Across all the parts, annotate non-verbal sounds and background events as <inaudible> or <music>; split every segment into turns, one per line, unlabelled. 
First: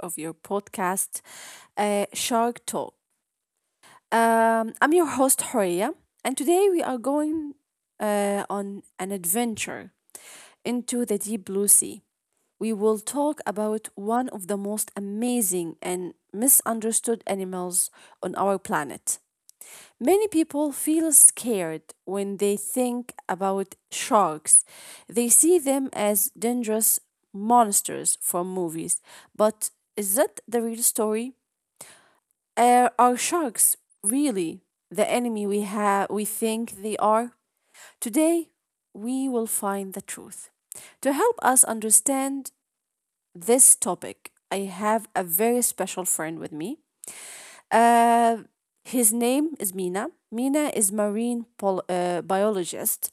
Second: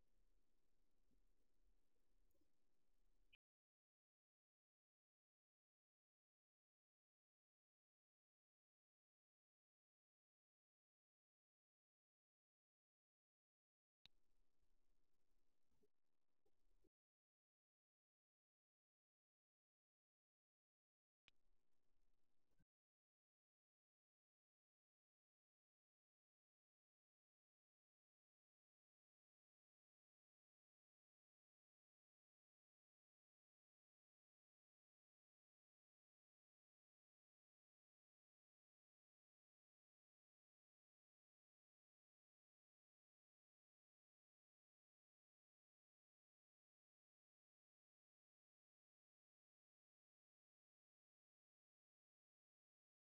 of your podcast, Shark Talk. I'm your host, Horia, and today we are going on an adventure into the deep blue sea. We will talk about one of the most amazing and misunderstood animals on our planet. Many people feel scared when they think about sharks. They see them as dangerous monsters from movies. But is that the real story? Are sharks really the enemy we, have? We think they are? Today, we will find the truth. To help us understand this topic, I have a very special friend with me. Uh, his name is Mina. Mina is marine biologist.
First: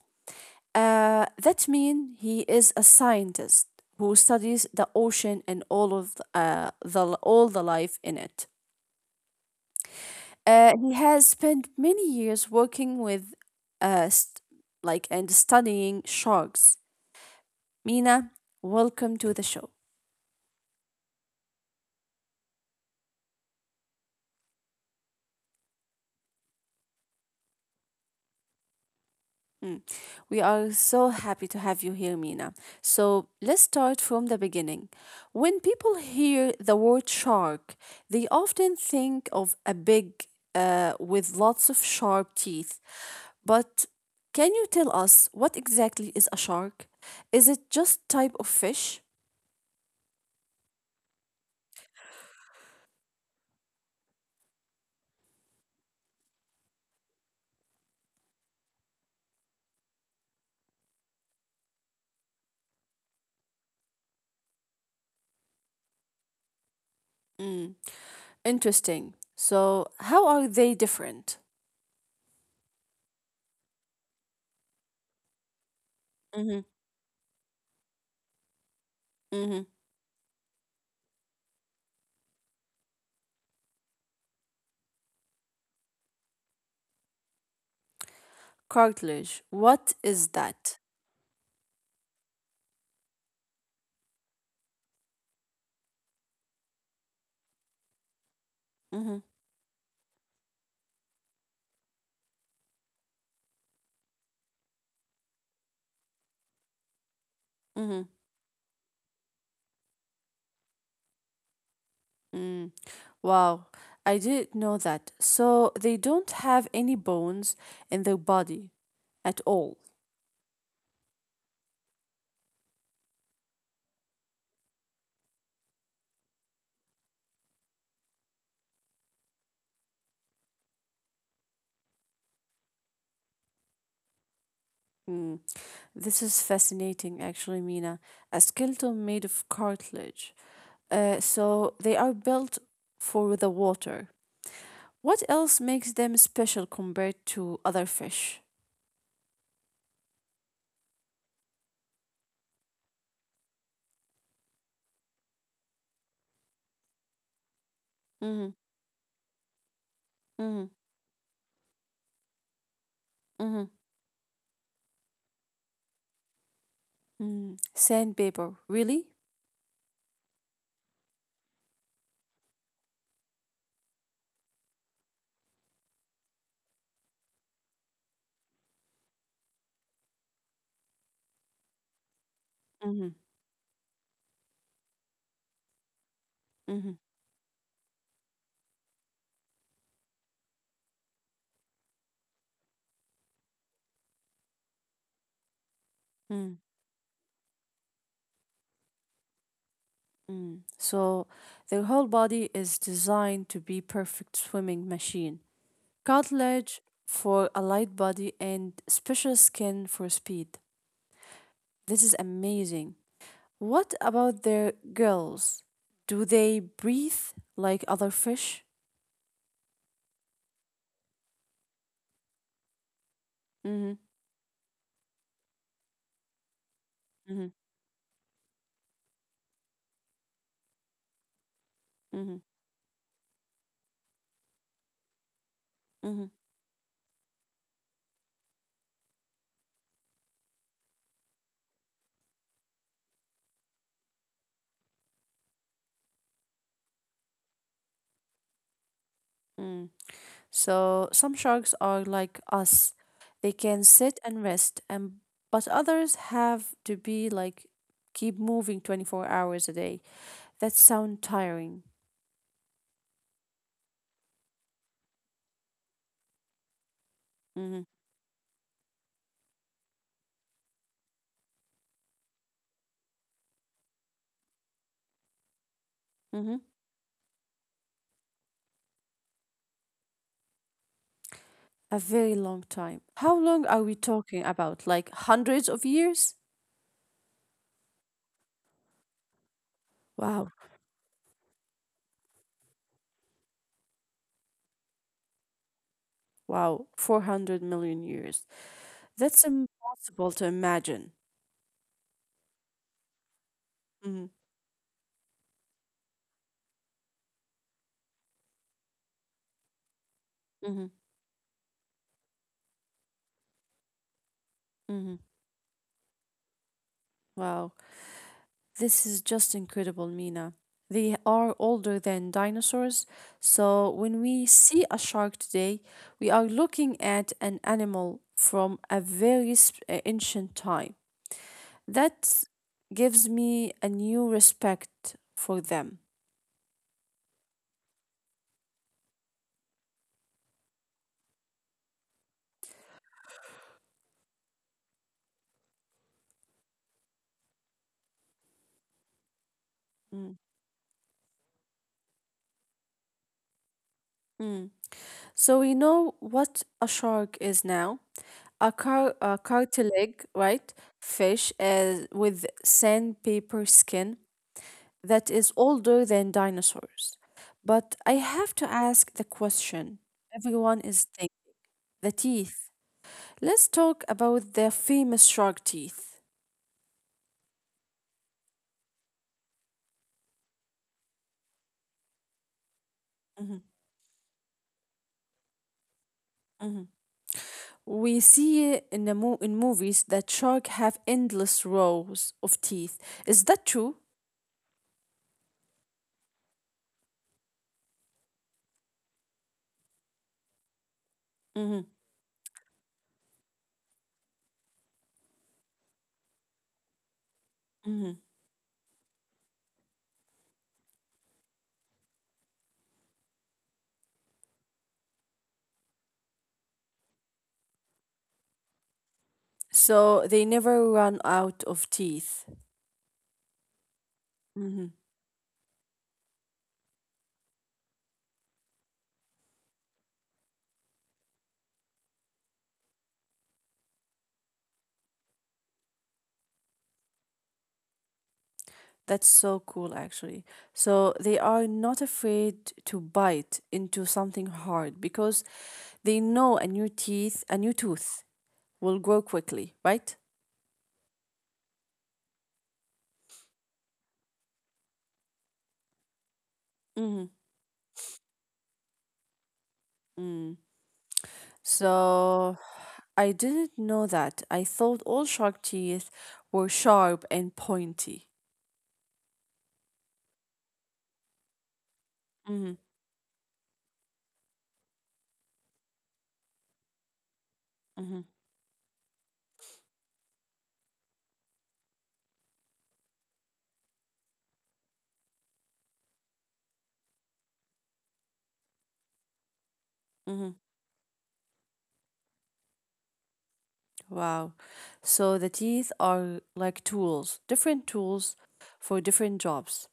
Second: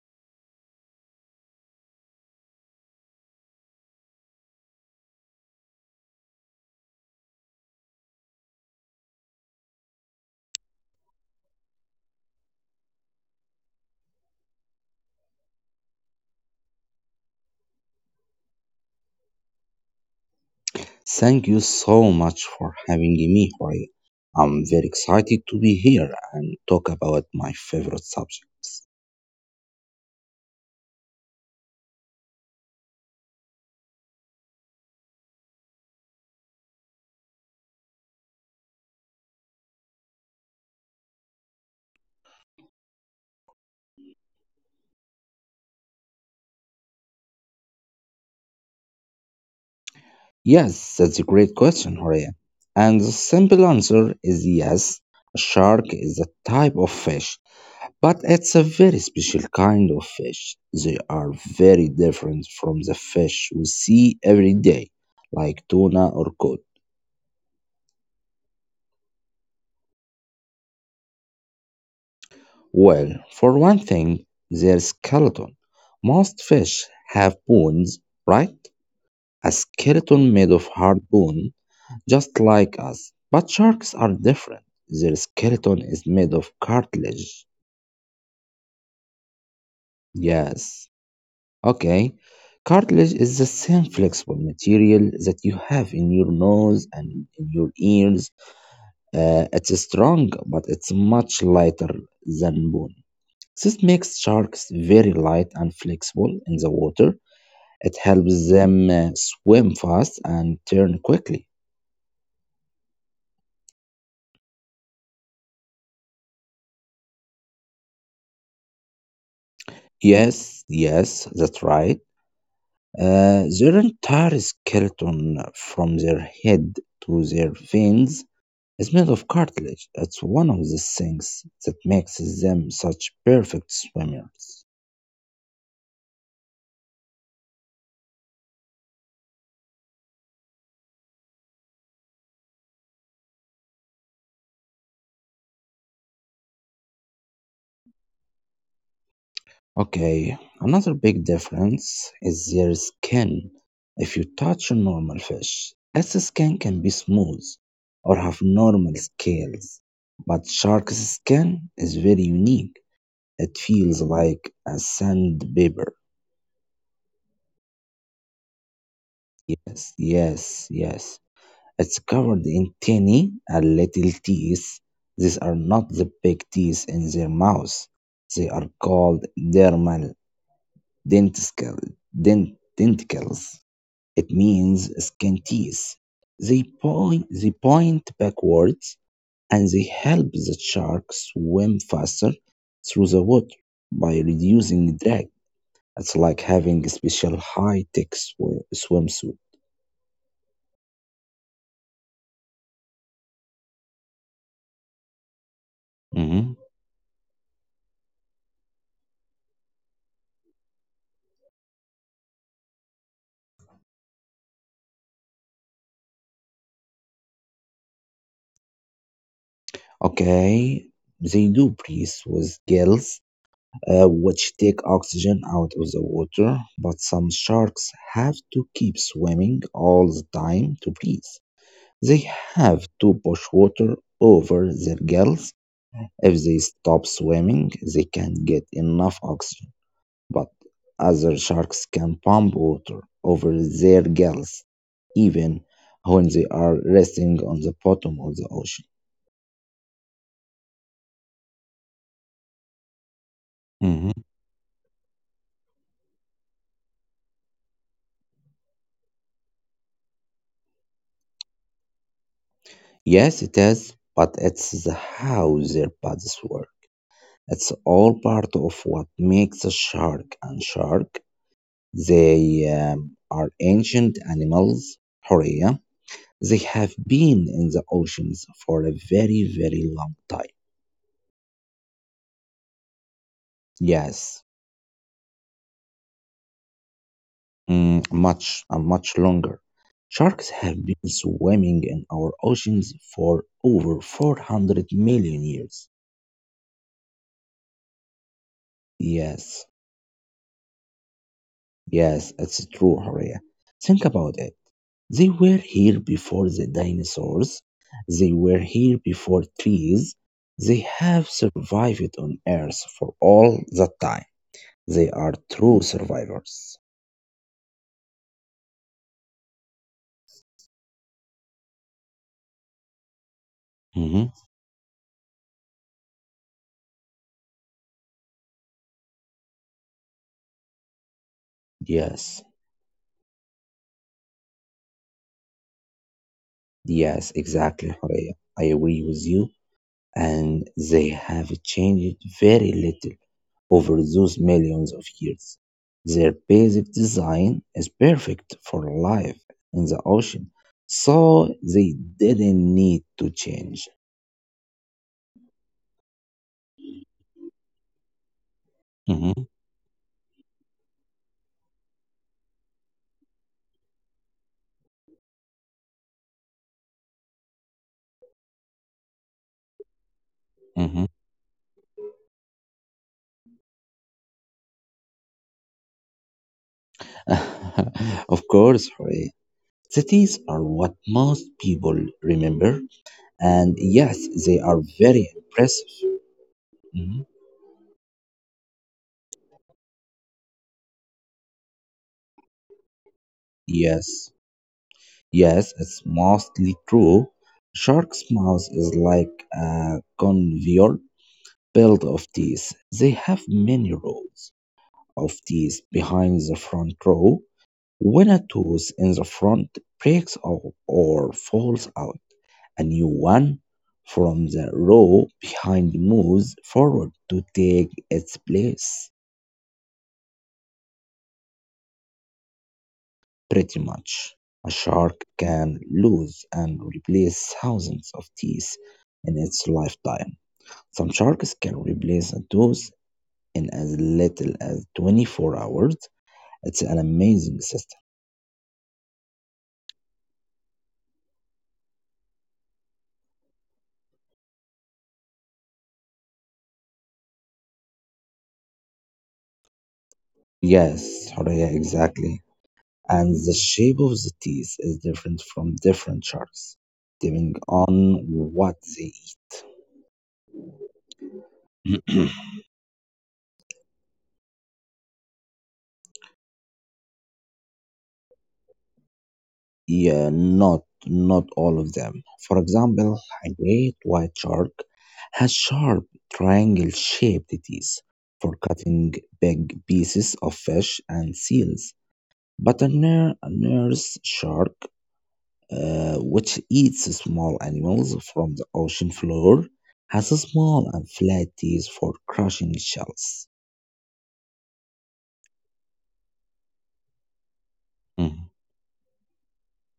That means he is a scientist who studies the ocean and all the life in it. He has spent many years working with st- like and studying sharks. Mina, welcome to the show.
Thank you so much for having me, Horia. I'm very excited to be here and talk about my favorite subjects.
Mm. We are so happy to have you here, Mina. So let's start from the beginning. When people hear the word shark, they often think of a big with lots of sharp teeth. But can you tell us what exactly is a shark? Is it just type of fish?
Yes, that's a great question, Horia. And the simple answer is yes, a shark is a type of fish, but it's a very special kind of fish. They are very different from the fish we see every day, like tuna or cod.
Mm. Interesting. So how are they different?
Well, for one thing, their skeleton. Most
Mm-hmm.
fish have bones, right? A
Mm-hmm.
skeleton made of hard bone, just like us. But sharks are different. Their skeleton is made of cartilage.
Cartilage. What is that?
Yes. Okay. Cartilage is the same flexible material that you have in your nose and in your ears.
Mm-hmm.
It's strong, but it's much lighter than bone. This makes sharks very light and flexible in the water. It
Mm-hmm.
helps them swim fast and turn quickly.
Mm. Wow, I didn't know that. So they don't have any bones in their body at all.
Yes, yes, that's right. Their entire skeleton, from their head to their fins, is made of cartilage. It's one of the things that makes them such perfect swimmers.
Mm. This is fascinating, actually, Mina. A skeleton made of cartilage. So they are built for the water. What else makes them special compared to other fish?
Okay, another big difference is their skin. If you touch a normal fish, its skin can be smooth or have
Mm-hmm,
normal scales, but
mm-hmm,
shark's skin is very unique. It
mm-hmm,
feels like a sandpaper.
mm-hmm. Sandpaper, really?
Yes, yes, yes. It's covered in tiny and little teeth. These are not the big teeth in their mouth. They are called dermal denticles.
Mm-hmm,
Denticles. It means scanties.
mm-hmm,
They point backwards and they help the shark swim faster through the water by reducing drag. It's like
mm.
having a special high tech swimsuit.
Mm. So their whole body is designed to be perfect swimming machine.
Mhm.
Cartilage for a light body and special skin for speed. This is amazing. What about their gills? Do they breathe like other fish?
Okay, they do breathe with gills,
Mm-hmm.
which take oxygen out of the water, but some
Mm-hmm.
sharks have to keep swimming all the time to breathe. They
Mm-hmm.
have to push water over themselves.
Mm-hmm.
If they stop swimming, they can get enough oxygen, but other sharks can pump water over their gills even when they are resting on the bottom of the ocean.
Mm. So some sharks are like us. They can
Mhm.
sit and rest and but others have to be like keep moving 24 hours a day. That sound tiring.
Yes, it is, but it's the how their bodies work. It's
Mm-hmm.
all part of what makes a shark and shark. They are ancient animals, Horea. They
Mm-hmm.
have been in the oceans for a very, very long time.
A very long time. How long are we
Yes,
talking about? Like hundreds of years?
much longer. Sharks
Wow.
have been swimming in our oceans for over 400 million years.
Wow. 400 million years. That's
Yes,
impossible to imagine.
yes, it's true, Horia. Think
Mm-hmm.
about it. They were here before the dinosaurs. They were here before trees. They
Mm-hmm.
have survived on Earth for all that time. They
Mm-hmm.
are true survivors.
Wow. This is just incredible, Mina. They are older than dinosaurs. So when
Mhm.
we see a shark today, we are looking at an animal from a very ancient time.
Yes,
That gives me a new respect for them.
yes, exactly, Horea. I agree with you. And they have changed very little over those millions of years. Their basic design is perfect for life in the
Mm,
ocean, so they didn't need to change.
mm. So we know what a shark is now. A,
Mhm,
cartilag, right? Fish with sandpaper skin that is older than dinosaurs. But I have to ask the question everyone
mhm.
is thinking, the teeth. Let's talk about the famous shark teeth.
<laughs> Of course, Horea. Cities are what most people remember,
Mhm,
and yes, they are very impressive.
mhm.
Mhm.
We see in movies that shark have endless rows of teeth. Is that true?
Yes, yes, it's mostly true. Shark's mouth is like a conveyor
Hmm.
belt of teeth. They have many rows of teeth behind the front row.
Hmm.
When a tooth in the front breaks off or falls out, a new one from the row behind moves forward to take its place.
So they never run out of teeth.
Pretty much, a
Hmm.
shark can lose and replace thousands of teeth in its lifetime. Some sharks can replace a tooth in as little as 24 hours. It's an amazing system.
That's so cool, actually. So they are not afraid to bite into something hard because they know a new teeth, a new tooth will grow quickly, right?
Yes, Horea, exactly. And the shape of the teeth is different from different sharks,
Hmm.
depending on what they
Mm.
eat.
So I didn't know that. I thought all shark teeth were sharp and pointy.
<clears throat> Yeah, not all of them. For
Mm-hmm,
example, a great white shark has sharp triangle-shaped teeth
mm-hmm,
for cutting big pieces of fish and seals. But a nurse shark, which eats small animals from the ocean floor, has a
mm-hmm.
small and flat teeth for crushing shells.
Wow. So the teeth are like tools, different tools
Mhm.
for different jobs.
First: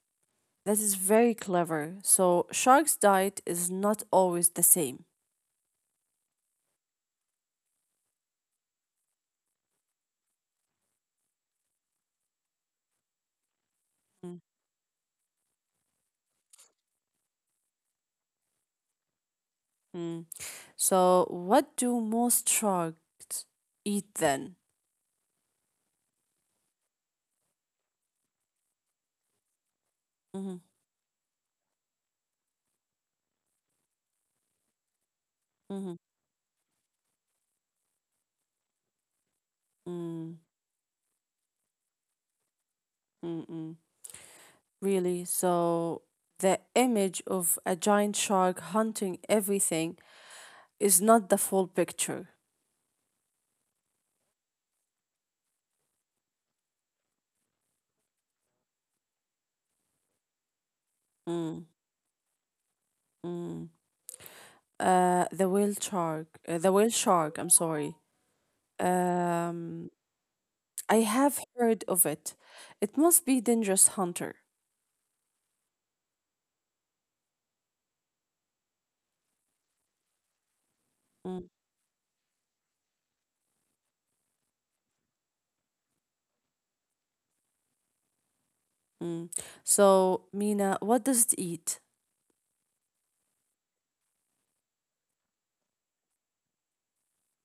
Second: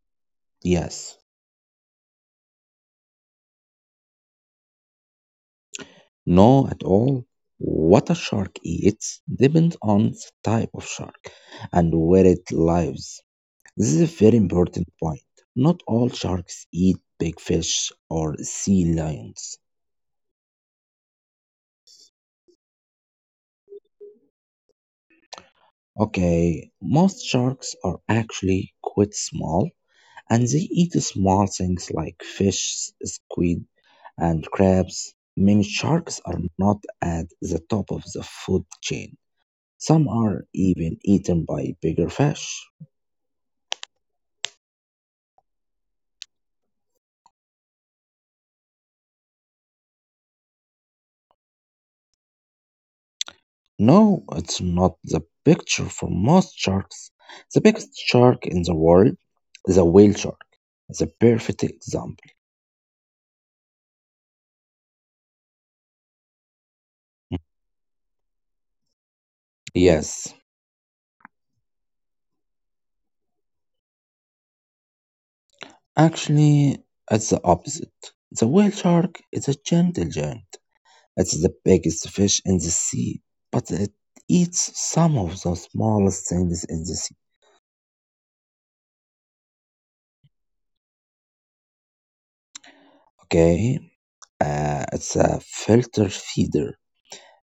That is
Yes,
very clever. So shark's diet is not always the same.
no at all. What a shark eats depends on the type of shark and where it lives. This is a very important point. Not all sharks eat big fish or sea lions.
Mm-hmm. So what do most sharks eat then?
Okay, most sharks are actually quite small and they
Mm-hmm,
eat small things like fish, squid, and crabs. Many sharks are not at the top of the food chain. Some
mm-hmm,
are even eaten by bigger fish.
mm-hmm. Really? So the image of a giant shark hunting everything is not the full picture.
No, it's not the picture for most sharks. The biggest shark in the world is a whale shark. It's a perfect example.
Mm-hmm. The whale shark. The whale shark. I'm sorry. Um,
Yes,
I have heard of it. It must be dangerous hunter.
actually, it's the opposite. The whale shark is a gentle giant.
Mm,
It's the biggest fish in the sea, but it eats some of the smallest things in the sea.
mm. So, Mina, what does it eat?
Okay, it's a filter feeder.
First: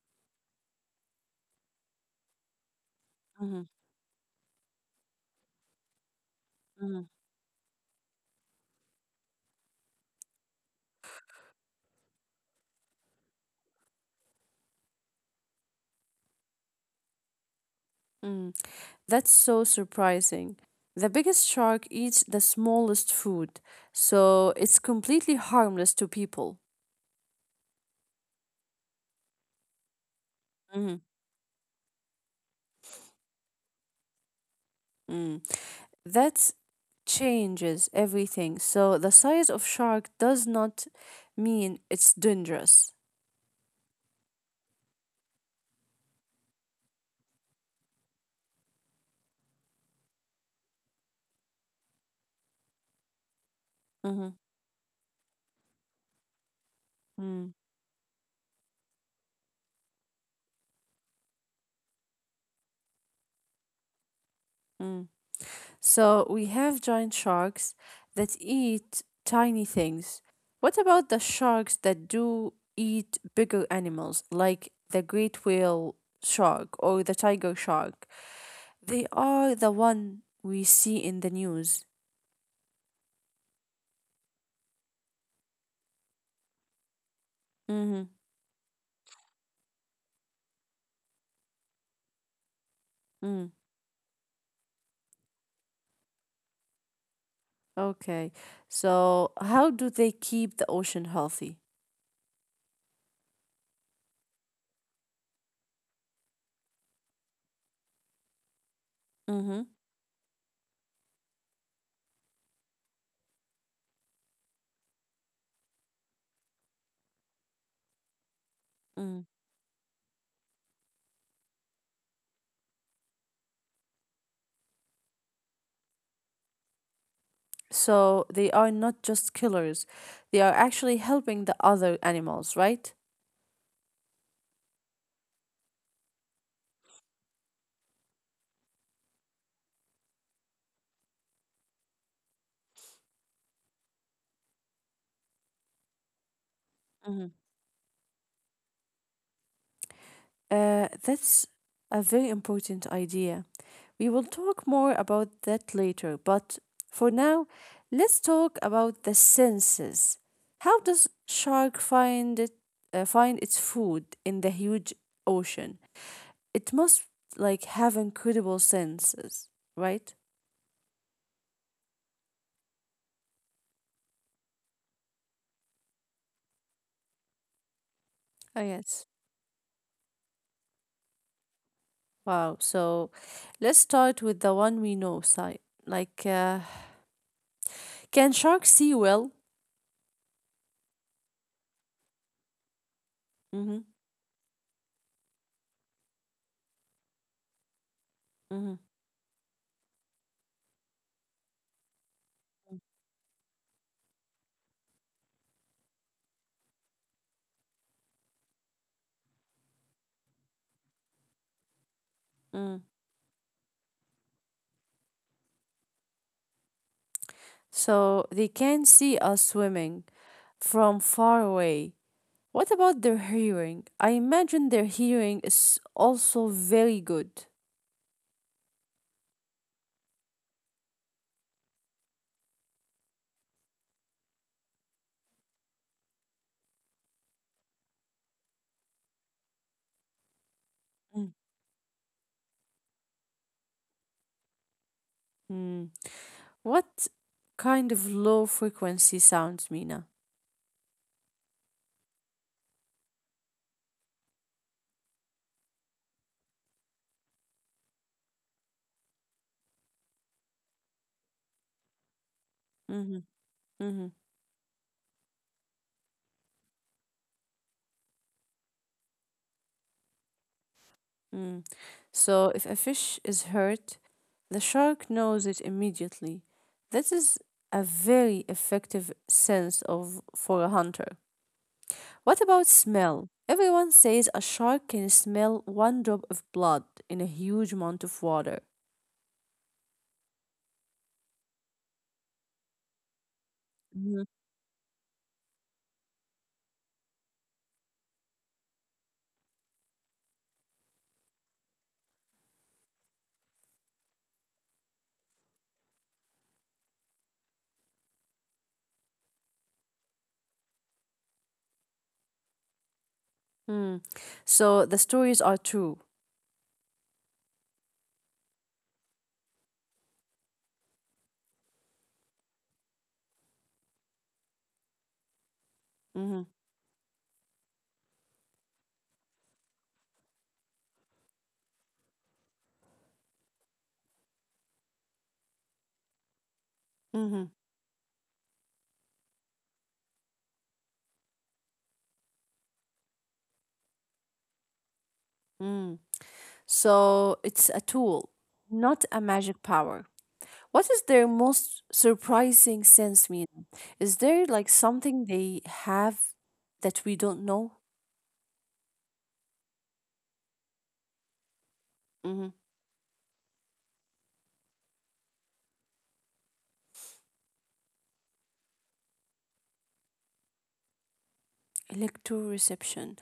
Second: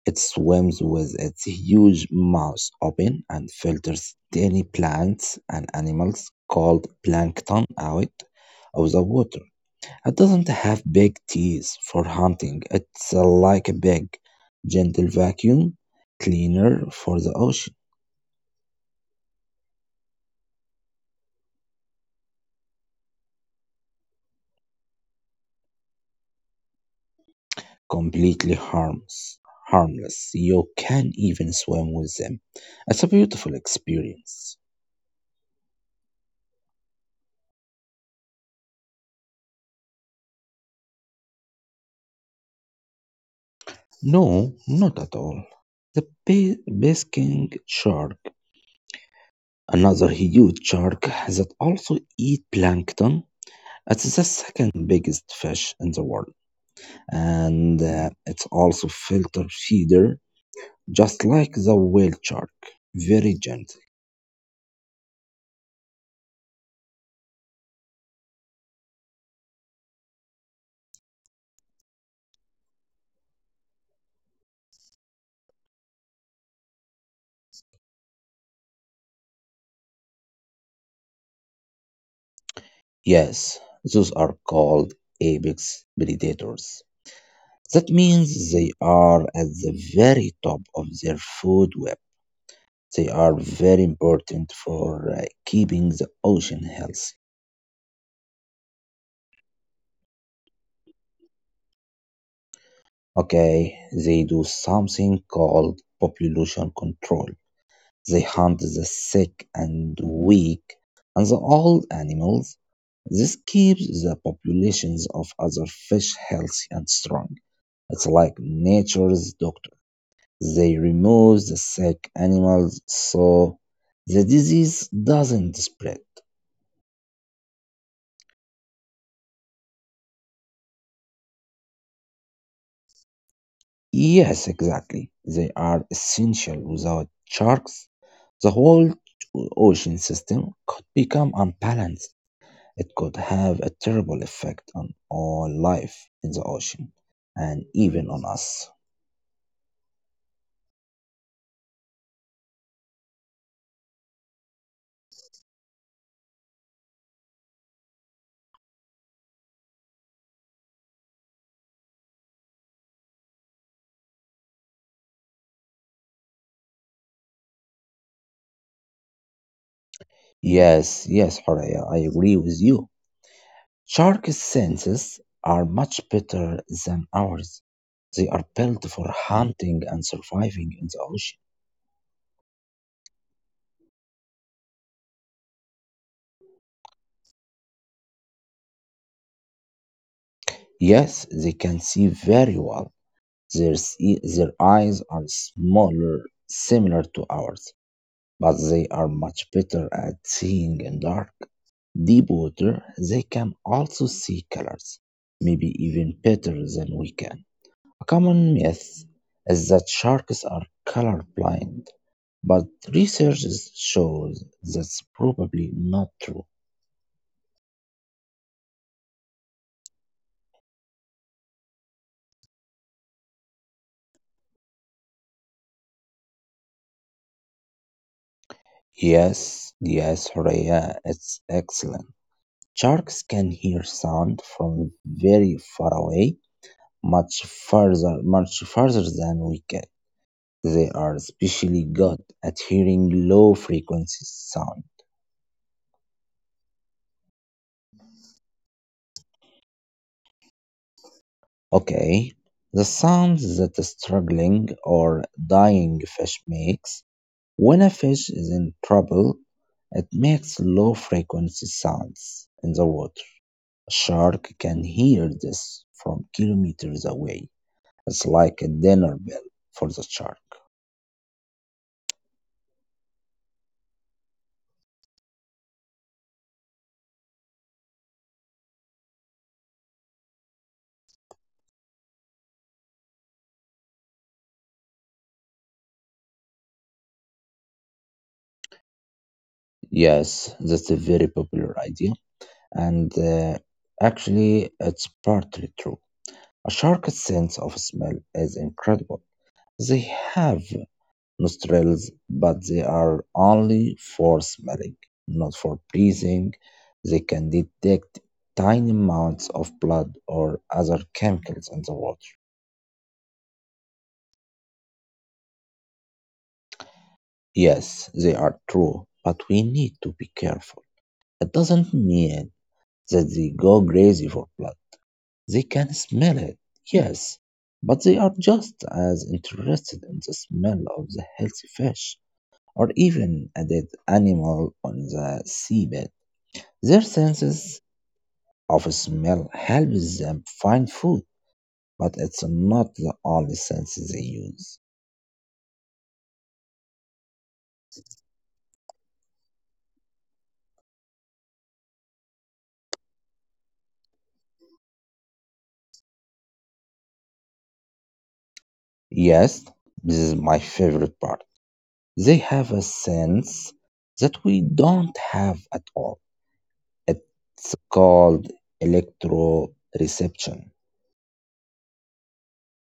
It swims with its huge mouth open and
Mhm,
filters tiny plants and animals called
mhm,
plankton out of the water. It doesn't have big teeth for hunting. It's like a big, gentle vacuum cleaner for the ocean.
mm. That's so surprising. The biggest shark eats the smallest food, so it's completely harmless to people.
Completely harmless. Harmless. You
Mhm,
can even swim with them. It's a beautiful experience.
mm. That changes everything. So the size of shark does not mean it's dangerous.
No, not at all. The basking shark, another huge shark that also eat plankton. It's the
Mhm,
second biggest fish in the world,
mm,
and it's also filter feeder, just like the whale shark. Very gentle.
mm. So we have giant sharks that eat tiny things. What about the sharks that do eat bigger animals, like the great whale shark or the tiger shark? They are the one we see in the news.
Yes, those are called apex predators. That
Mm-hmm.
means they are at the very top of their food web. They
Mm.
are very important for keeping the ocean healthy.
Okay. So how do they keep the ocean healthy?
Okay, they do something called population control. They hunt the
Mm-hmm.
sick and weak and the old animals. This keeps the populations of other fish healthy and strong. It's like
Mm.
nature's doctor. They remove the sick animals so the disease doesn't spread.
So they are not just killers, they are actually helping the other animals, right?
Yes, exactly. They are essential. Without sharks, the whole ocean system could become unbalanced. It could have a terrible effect on all life in the ocean and even on us.
That's a very important idea. We will talk more about that later, but for now, let's talk about the senses. How does shark find it find its food in the huge ocean? It must like have incredible senses, right?
Yes, yes, Horaya, I agree with you. Sharks' senses are much better than ours. They
Oh,
are
yes.
built for hunting and surviving in the ocean.
Wow. So let's start with the one we know, side. Like, can sharks see well?
Yes, they can see very well.
Mm-hmm.
Their eyes are smaller, similar to ours,
Mm-hmm.
but they are much better at seeing in dark, deep water. They can also see colors, maybe even better than we can. A common myth is that sharks are colorblind,
Mm-hmm.
but shows that's probably not true.
So they can see us swimming from far away. What about their hearing? I imagine their hearing is also very good.
Yes, yes, Horea, it's excellent. Sharks can hear sound from very far away, much much further than we can. They
Mm.
are especially good at hearing low frequency sound.
Mm. What kind of low frequency sounds, Mina?
Okay, the sounds that a struggling or dying fish makes when a fish is in trouble, it makes low frequency sounds in the
Mm-hmm.
water.
Mm-hmm.
A shark can hear this from kilometers away. It's like a dinner bell for the shark.
Mm. So if a fish is hurt, the shark knows it immediately. This is a very effective sense of for a hunter. What about smell? Everyone says a shark can smell one drop of blood in a huge amount of water.
Yes, that's a very popular idea, and
Mhm.
actually, it's partly true. A shark's sense of smell is incredible. They have nostrils, but they are only for smelling, not for breathing. They can detect tiny amounts of blood or other chemicals in the water.
Mm. So the stories are true.
Yes, they are true, but we need to be careful. It doesn't mean that they go crazy for blood. They can
Hmm.
smell it, yes, but they are just as interested in the smell of the healthy fish or even a dead animal on the seabed. Their
Hmm.
senses of smell helps them find food, but it's not the only sense they use.
Mm. So it's a tool, not a magic power. What is their most surprising sense mean? Is there like something they have that we don't know?
Yes, this is my favorite part.
Hmm.
They have a sense that we don't have at all. It's called electroreception.
Electroreception.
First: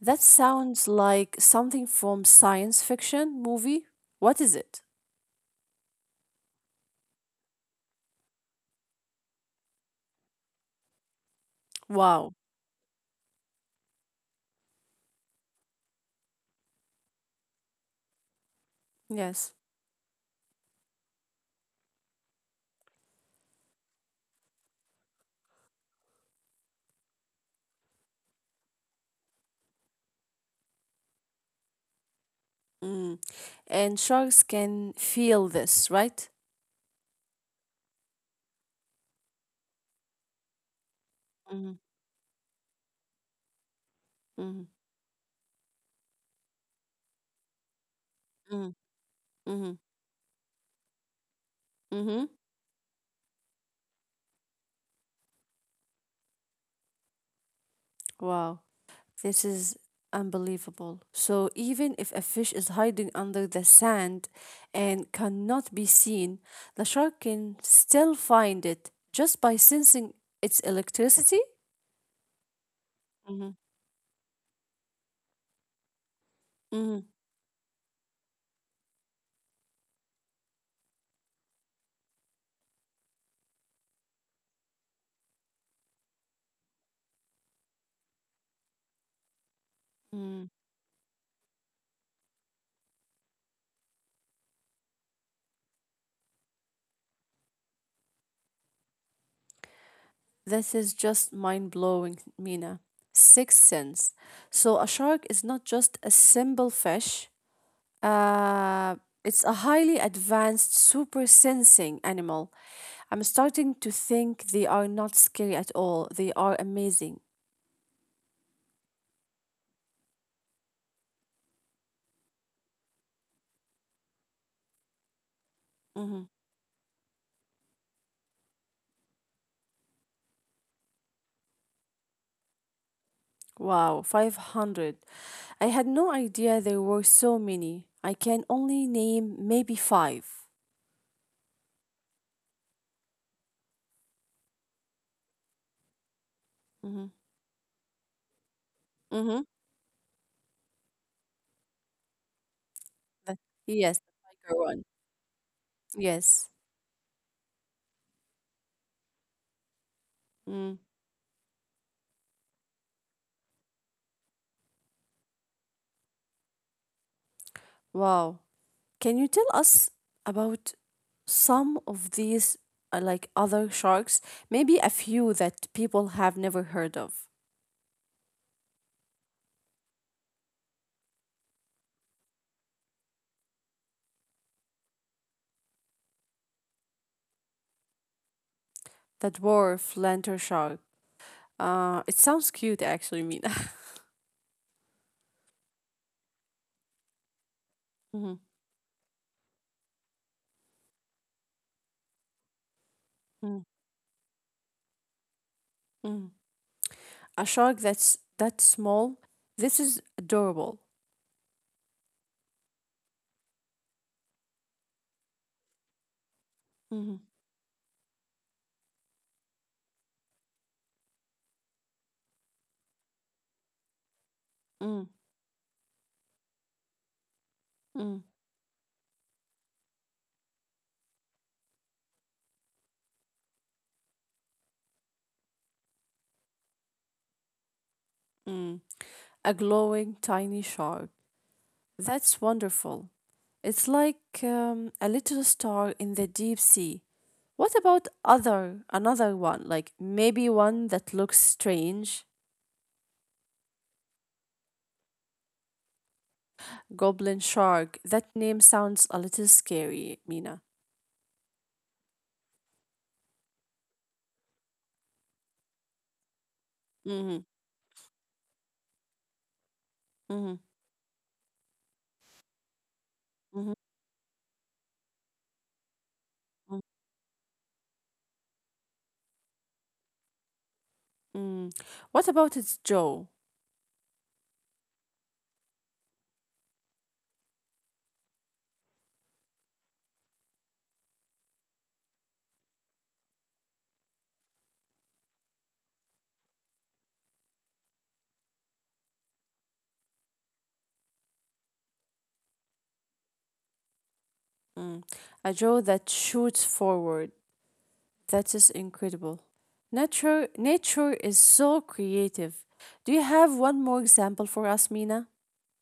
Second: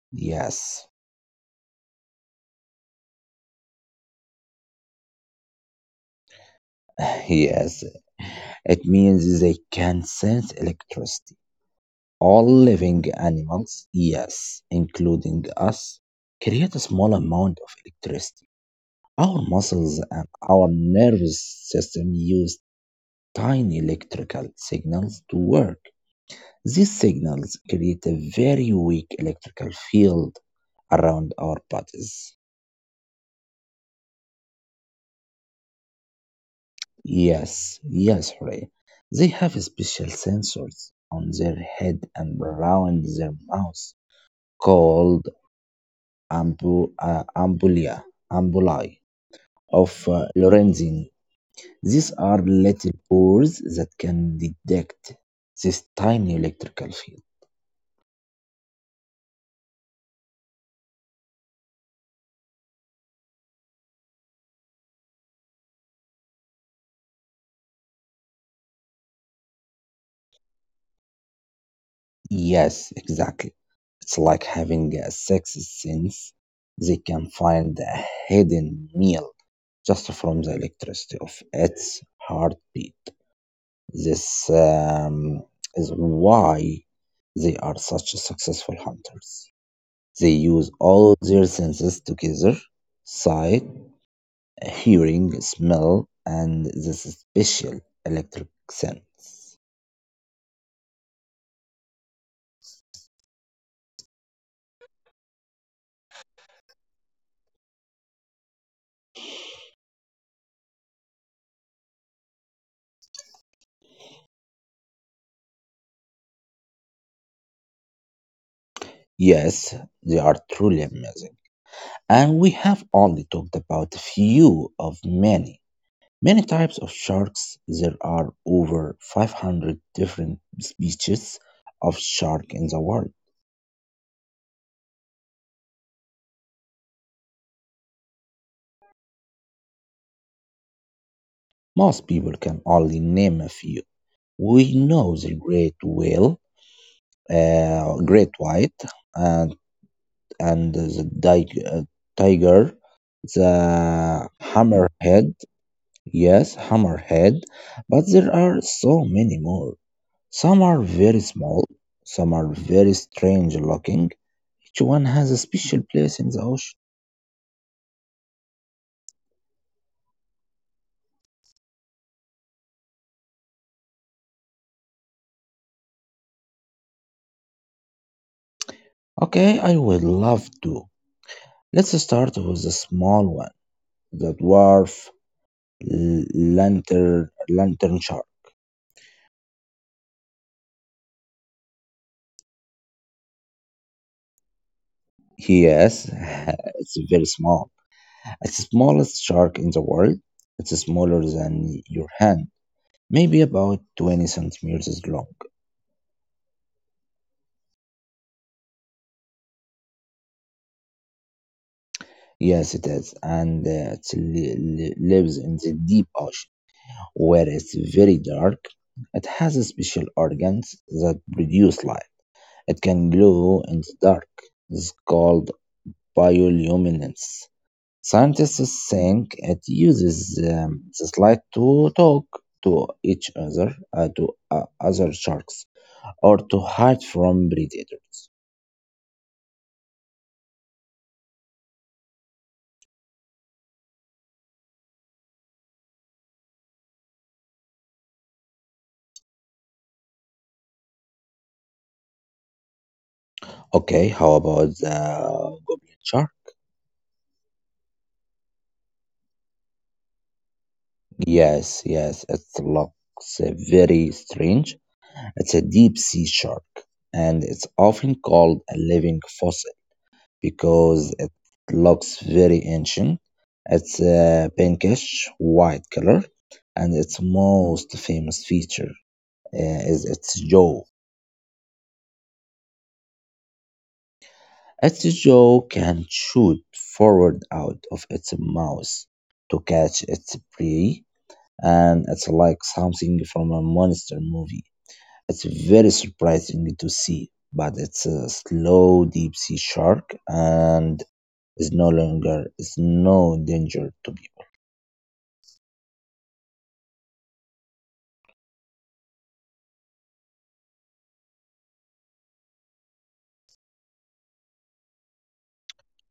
That sounds
Yes,
like something from science fiction movie. What is it?
<laughs> yes. It means they can sense electricity.
Wow.
All living animals, yes, including us, create a small amount of electricity. Our
Yes.
muscles and our nervous system use tiny electrical signals to work. These signals create a very weak electrical field around our bodies.
Mm. And sharks can feel this, right?
Yes, yes, Hooray. They have special sensors on their
Mm.
head and around their mouth
Mm.
called ambu- uh, ambulia,
Mm.
ambuli
Mm.
of Lorenzin. These
Mm.
are little pores that can detect this tiny electrical field.
Wow. This is unbelievable. So even if a fish is hiding under the sand and cannot be seen, the shark can still find it just by sensing its electricity.
Yes, exactly.
Mm-hmm.
It's like having a sixth sense. They
Mm-hmm.
can find a hidden meal just from the electricity of its heartbeat. This is why they are such successful hunters. They use all their senses together: sight, hearing, smell, and the special electric sense.
This is just mind blowing, Mina. Sixth sense. So, a shark is not just a simple fish, uh, it's a highly advanced, super sensing animal. I'm starting to think they are not scary at all. They are amazing.
Yes, they are truly amazing. And we have only talked about a few of many. Many
Mhm.
types of sharks. There are over 500 different species of shark in the world.
Wow, 500. I had no idea there were so many. I can only name maybe 5.
Most people can only name a few. We know the great whale,
Mm-hmm.
great white, and
Mm-hmm.
and the dig- uh, tiger, the
Yes, the tiger one.
hammerhead. Yes,
Yes.
hammerhead. But there are so many more. Some are
Mm.
very small, some are very strange looking. Each one has a special place in the ocean.
Wow. Can you tell us about some of these, like other sharks? Maybe a few that people have never heard of.
Okay, I would love to. Let's start with the small one, the dwarf lantern shark.
The dwarf lantern shark. It sounds cute, actually, Mina. <laughs>
Yes, <laughs> it's very small. It's the
Mhm,
smallest shark in the world. It's smaller than your hand, maybe about
mm,
20 centimeters long.
mm. <laughs> A shark that's that small. This is adorable.
Yes, it is, and lives in the deep ocean, where
Mhm,
it's very dark. It has a special organs that produce light. It can glow in the dark. It's
mm,
called bioluminescence.
mm,
Scientists think it uses this light to talk to each other, to other sharks. Or to hide from predators.
mm. A glowing tiny shark. That's wonderful. It's like a little star in the deep sea. What about other another one? Like maybe one that looks strange.
Okay, how about the goblin shark?
Goblin shark. That name sounds a little scary, Mina.
Yes, yes, it looks very strange. It's a deep sea shark and it's
Mm-hmm.
often called a living fossil
Mm-hmm.
because it looks very ancient. It's
Mm-hmm.
a pinkish white color and
Mm-hmm.
its most famous feature is its jaw.
Mm. What about its jaw?
Its jaw can shoot forward out of its mouth to catch its prey, and it's like something from a monster movie. It's very surprising to see, but it's a slow deep sea shark and is no danger to people.
Mm. A jaw that shoots forward. That is incredible. Nature is so creative. Do you have one more example for us, Mina?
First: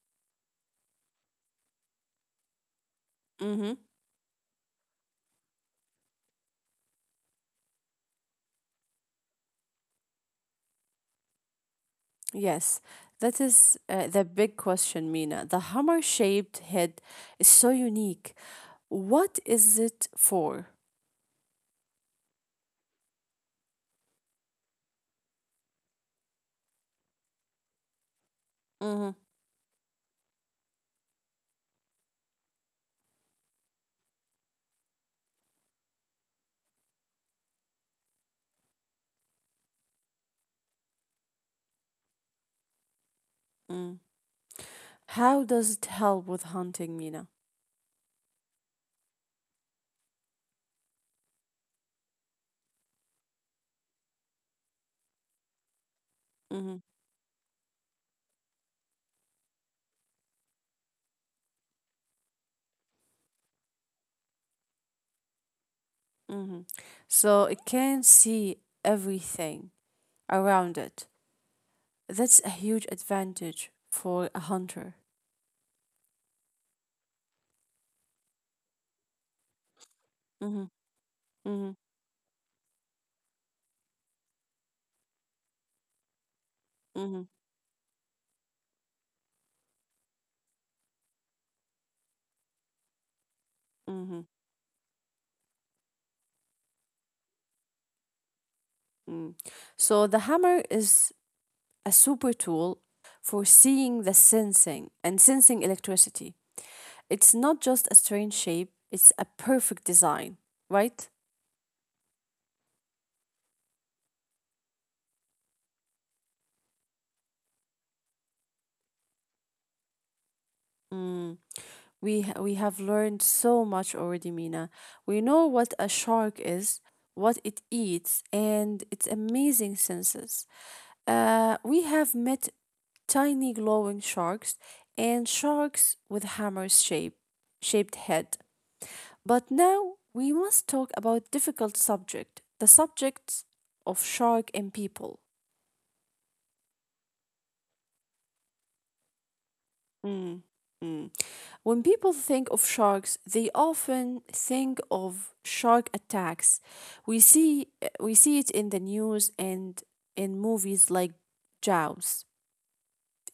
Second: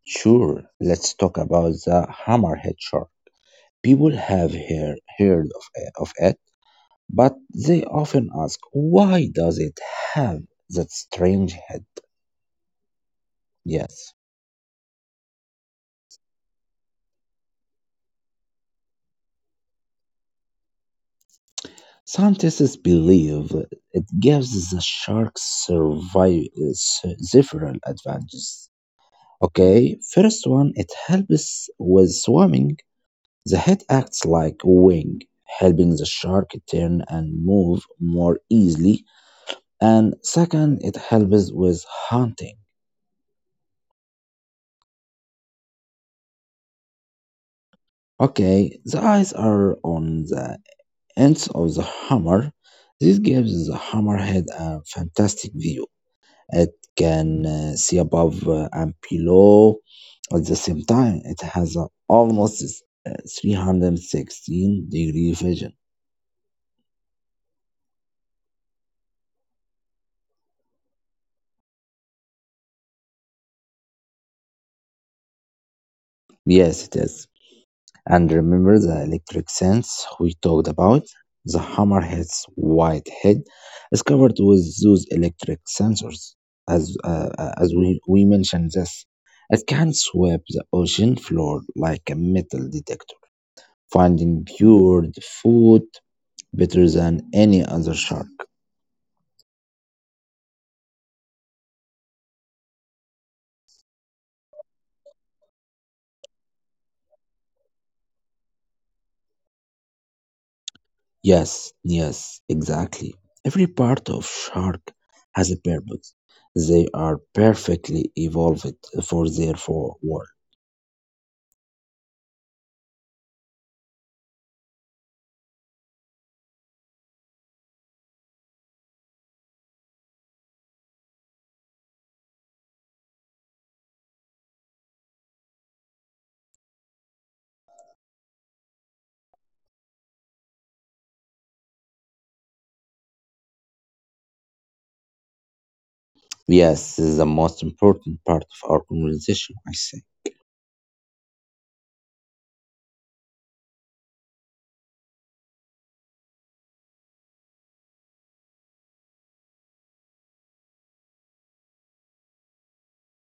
Sure, let's talk about the hammerhead shark.
Mm-hmm.
People have heard of it, but they often ask, why does it have that strange head?
Yes, that is
Yes.
the big question, Mina. The hammer shaped head is so unique. What is it for?
Scientists believe it gives the shark several advantages.
Hmm.
Okay, first one, it helps with swimming. The head acts like a wing, helping the shark turn and move more easily. And second, it helps with hunting.
Mm. How does it help with hunting, Mina?
Okay, the eyes are on the ends of the hammer. This gives the hammerhead a fantastic view. It
Hmm.
can see above and below. At the same time, it has a almost 316-degree vision.
Hmm. So it can see everything around it. That's a huge advantage for a hunter.
Yes, it is. And remember the electric sense we talked
Hmm.
about? The
Hmm.
hammerhead's white head is covered with those electric sensors. As, uh,
Hmm.
uh, as we, we mentioned this, it can sweep the ocean floor like a metal detector,
Hmm.
finding cured food better than any other shark.
Mm. So the hammer is a super tool for seeing the sensing and sensing electricity. It's not just a strange shape, it's a perfect design, right?
Yes, yes, exactly. Every part of shark has a purpose. They are perfectly evolved for work.
Mm. We have learned so much already, Mina. We know what a shark is, what it eats, and its amazing senses. We have met tiny glowing sharks and sharks with hammers shape, shaped head. But now we must talk about difficult subject, the subject of shark in people.
Yes, this is the most important part of our conversation, I say.
Mm, mm. When people think of sharks, they often think of shark attacks. We see we see it in the news and in movies like Jaws.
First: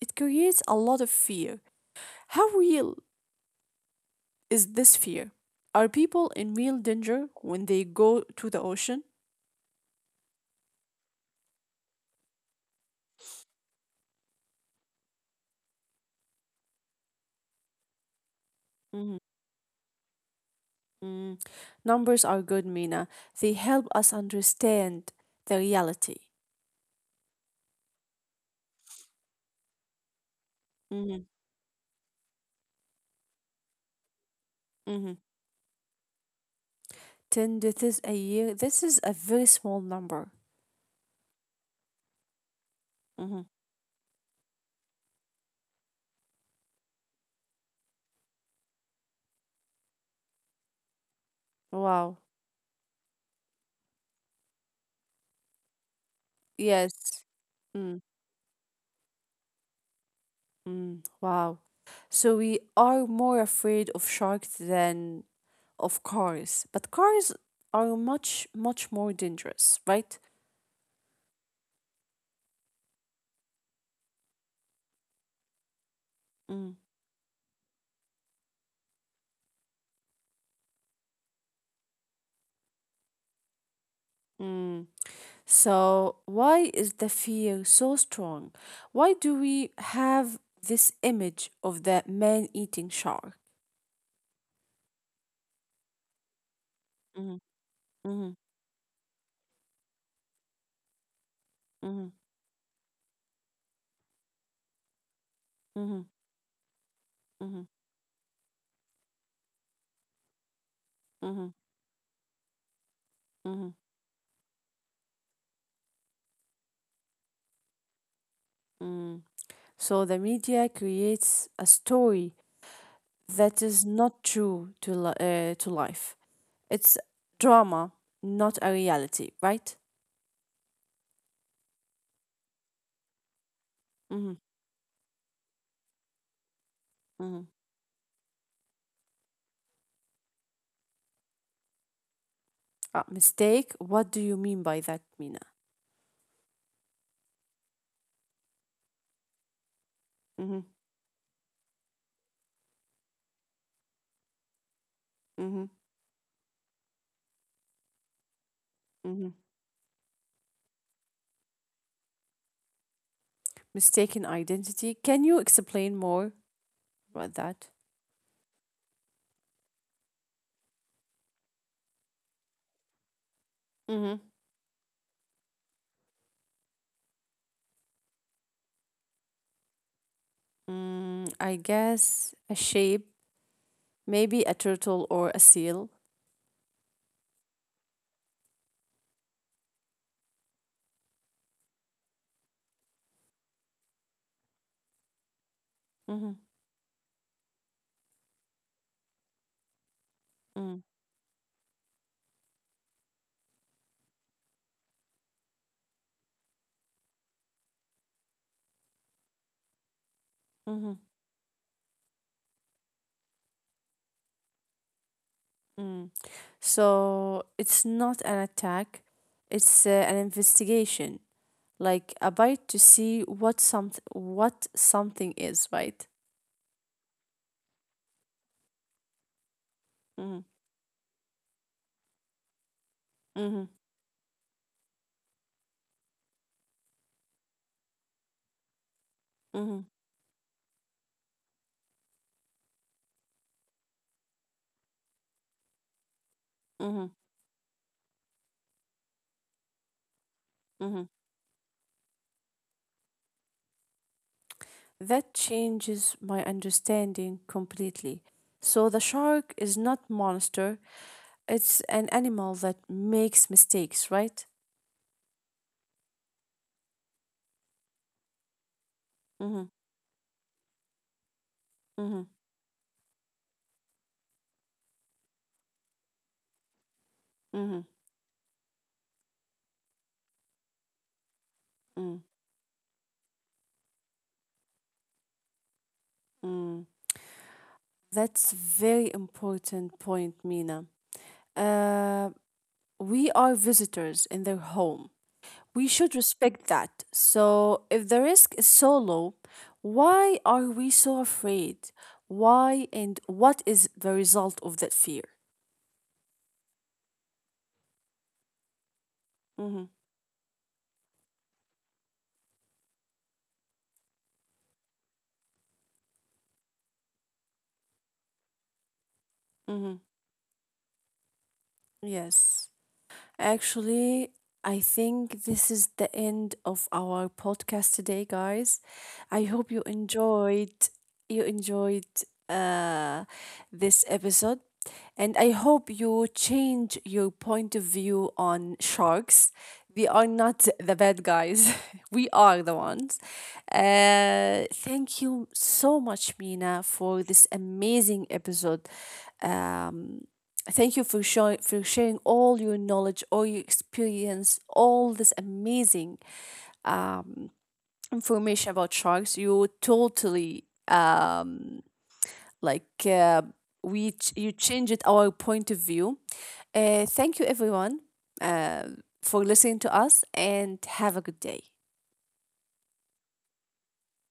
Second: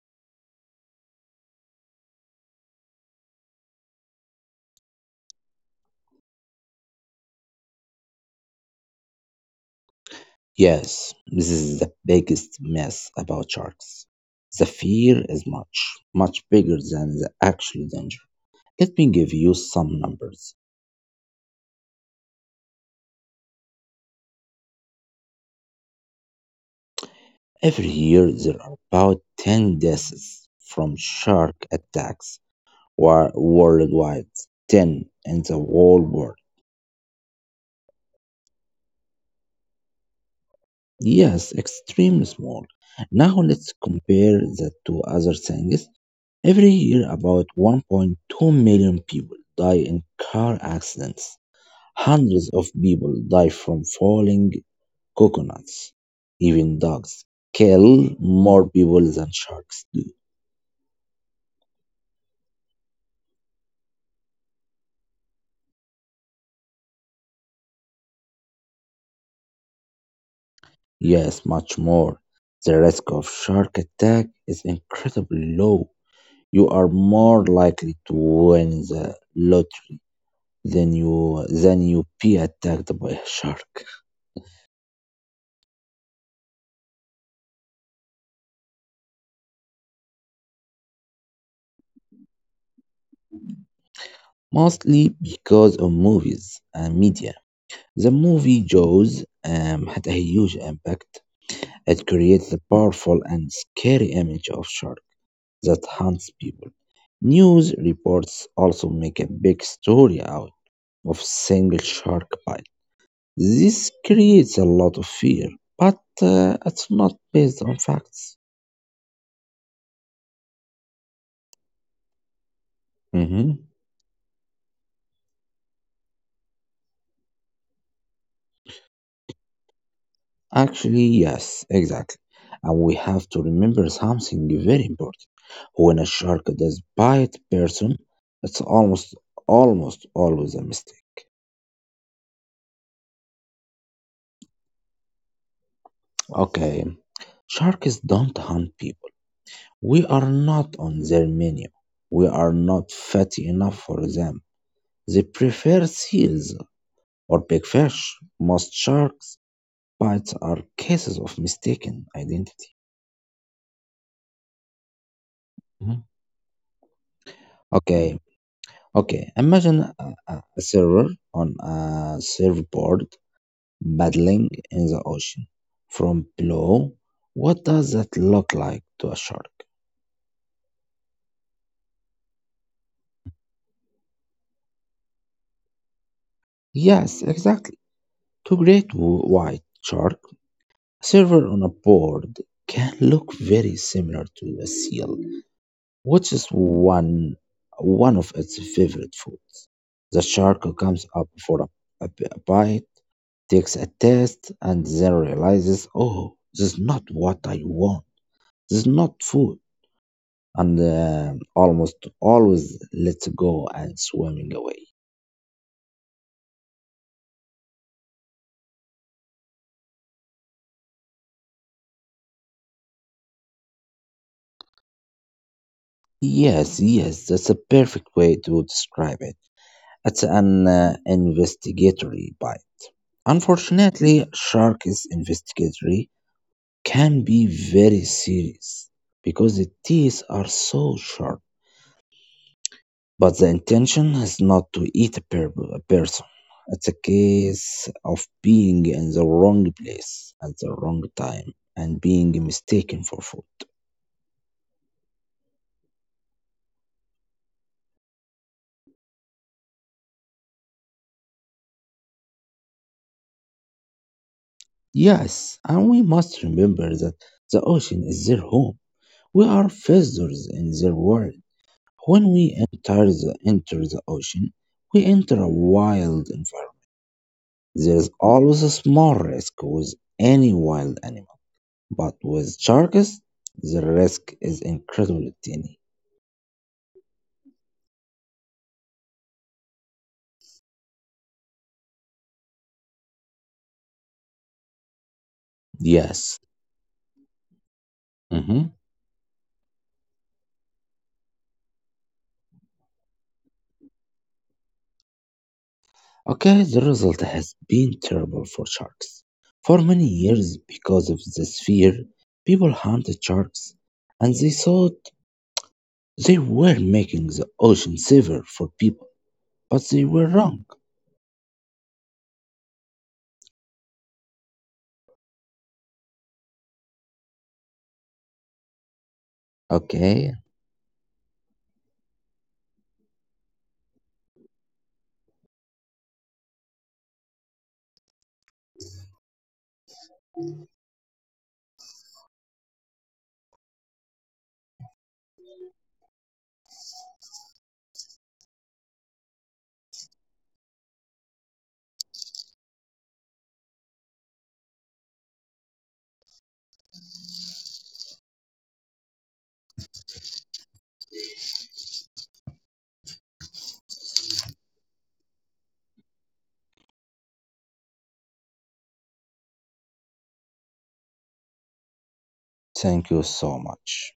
It creates a lot of fear. How real is this fear? Are people in real danger when they go to the ocean?
Yes, this is the biggest mess about sharks. The fear is much, much bigger than the actual danger. Let me give you some numbers.
Mm. Numbers are good, Mina. They help us understand the reality.
Every year, there are about 10 deaths from
Mm-hmm.
shark attacks worldwide. 10
Mm-hmm.
in the whole world.
10 deaths a year. This is a very small number.
Yes, extremely small. Now
Mm-hmm.
let's compare that to other things. Every year, about 1.2 million people die in car accidents.
Wow.
Hundreds of people die from falling coconuts. Even dogs
Yes. Mm,
kill more people than sharks do.
mm, wow. So we are more afraid of sharks than of cars. But cars are much, much more dangerous, right?
Yes, much more. The risk of shark attack is incredibly low. You
Mm,
are more likely to win the lottery than you be attacked by a shark,
mm. So, why is the fear so strong? Why do we have this image of the man eating shark?
mostly because of movies and media.
Mhm,
The
mhm,
movie Jaws had a huge impact. It
mhm,
created a powerful and scary image of shark that
mhm,
hunts people.
mhm,
News reports also make a big story out of
mhm,
single shark bite.
mhm,
This creates a lot of fear, but it's not based on facts.
mhm. So, the media creates a story
Hmm.
that is not true to, to life. It's drama, not a reality, right?
Actually, yes, exactly. And we have to remember
Mm-hmm,
something very important. When a shark does
mm-hmm.
bite person, it's almost always a mistake.
Ah, mistake? What do you mean by that, Mina?
Okay, sharks don't hunt people. We are
Mm-hmm,
not on their menu. We are not fatty enough for them. They prefer seals or big fish. Most
mm-hmm.
sharks bites are cases of mistaken identity.
Mistaken identity. Can you explain
Mhm.
more about that?
Okay, okay. Imagine a a server on a surfboard
Mm-hmm.
paddling in the ocean. From below, what does that look like to a shark?
Mm, I guess a shape, maybe a turtle or a seal.
Yes, exactly. To great white shark, a server on a board can look very similar to a seal,
Mm-hmm.
which is one of its favorite foods. The
Mm,
shark comes up for a, a bite, takes a test, and then realizes, oh, this is not what I want. This is not food.
mm-hmm.
And almost always lets go and swimming away.
Mm. So it's not an attack, it's an investigation, like a bite to see what something is, right?
Yes, yes, that's a perfect way to describe it.
Mm-hmm.
It's an investigatory bite.
Mm-hmm.
Unfortunately, sharks investigatory can be very serious because
Mm-hmm.
the teeth are so sharp. But the intention is not to eat a person.
Mm-hmm.
It's a case of being in the wrong place at the
Mm-hmm.
wrong time and being mistaken for food.
That changes my understanding completely. So the shark is not monster, it's an animal that makes mistakes, right?
Yes, and we must remember that the ocean is their home.
Mm-hmm.
We are visitors in their world.
Mm-hmm.
When we enter enter the ocean, we enter a wild environment.
Mm-hmm.
There's always a small risk with any wild animal,
Mm.
but with sharks, the risk is incredibly tiny.
Mm. That's very important point, Mina. Uh, we are visitors in their home. We should
Yes.
respect that. So if the risk is
Hmm.
so low, why are we so afraid? Why and what is the result of that fear?
Okay, the result has been terrible for sharks.
Mm-hmm.
For many years, because of this fear, people hunted sharks and they thought they were making the ocean safer for people,
Mm-hmm.
but they were wrong.
Yes. Actually, I think this is the end of our podcast today, guys. I hope you
Okay,
enjoyed you enjoyed uh, this episode, and I hope you change your point of view on sharks. They are not the bad guys. <laughs> We are the ones. Thank you so much, Mina, for this amazing episode. Thank you for, for sharing all your knowledge, all your experience, all this amazing information about sharks. You totally like uh, you changed our point of view. Thank you everyone uh, for listening to us and have a good day.
thank you so much.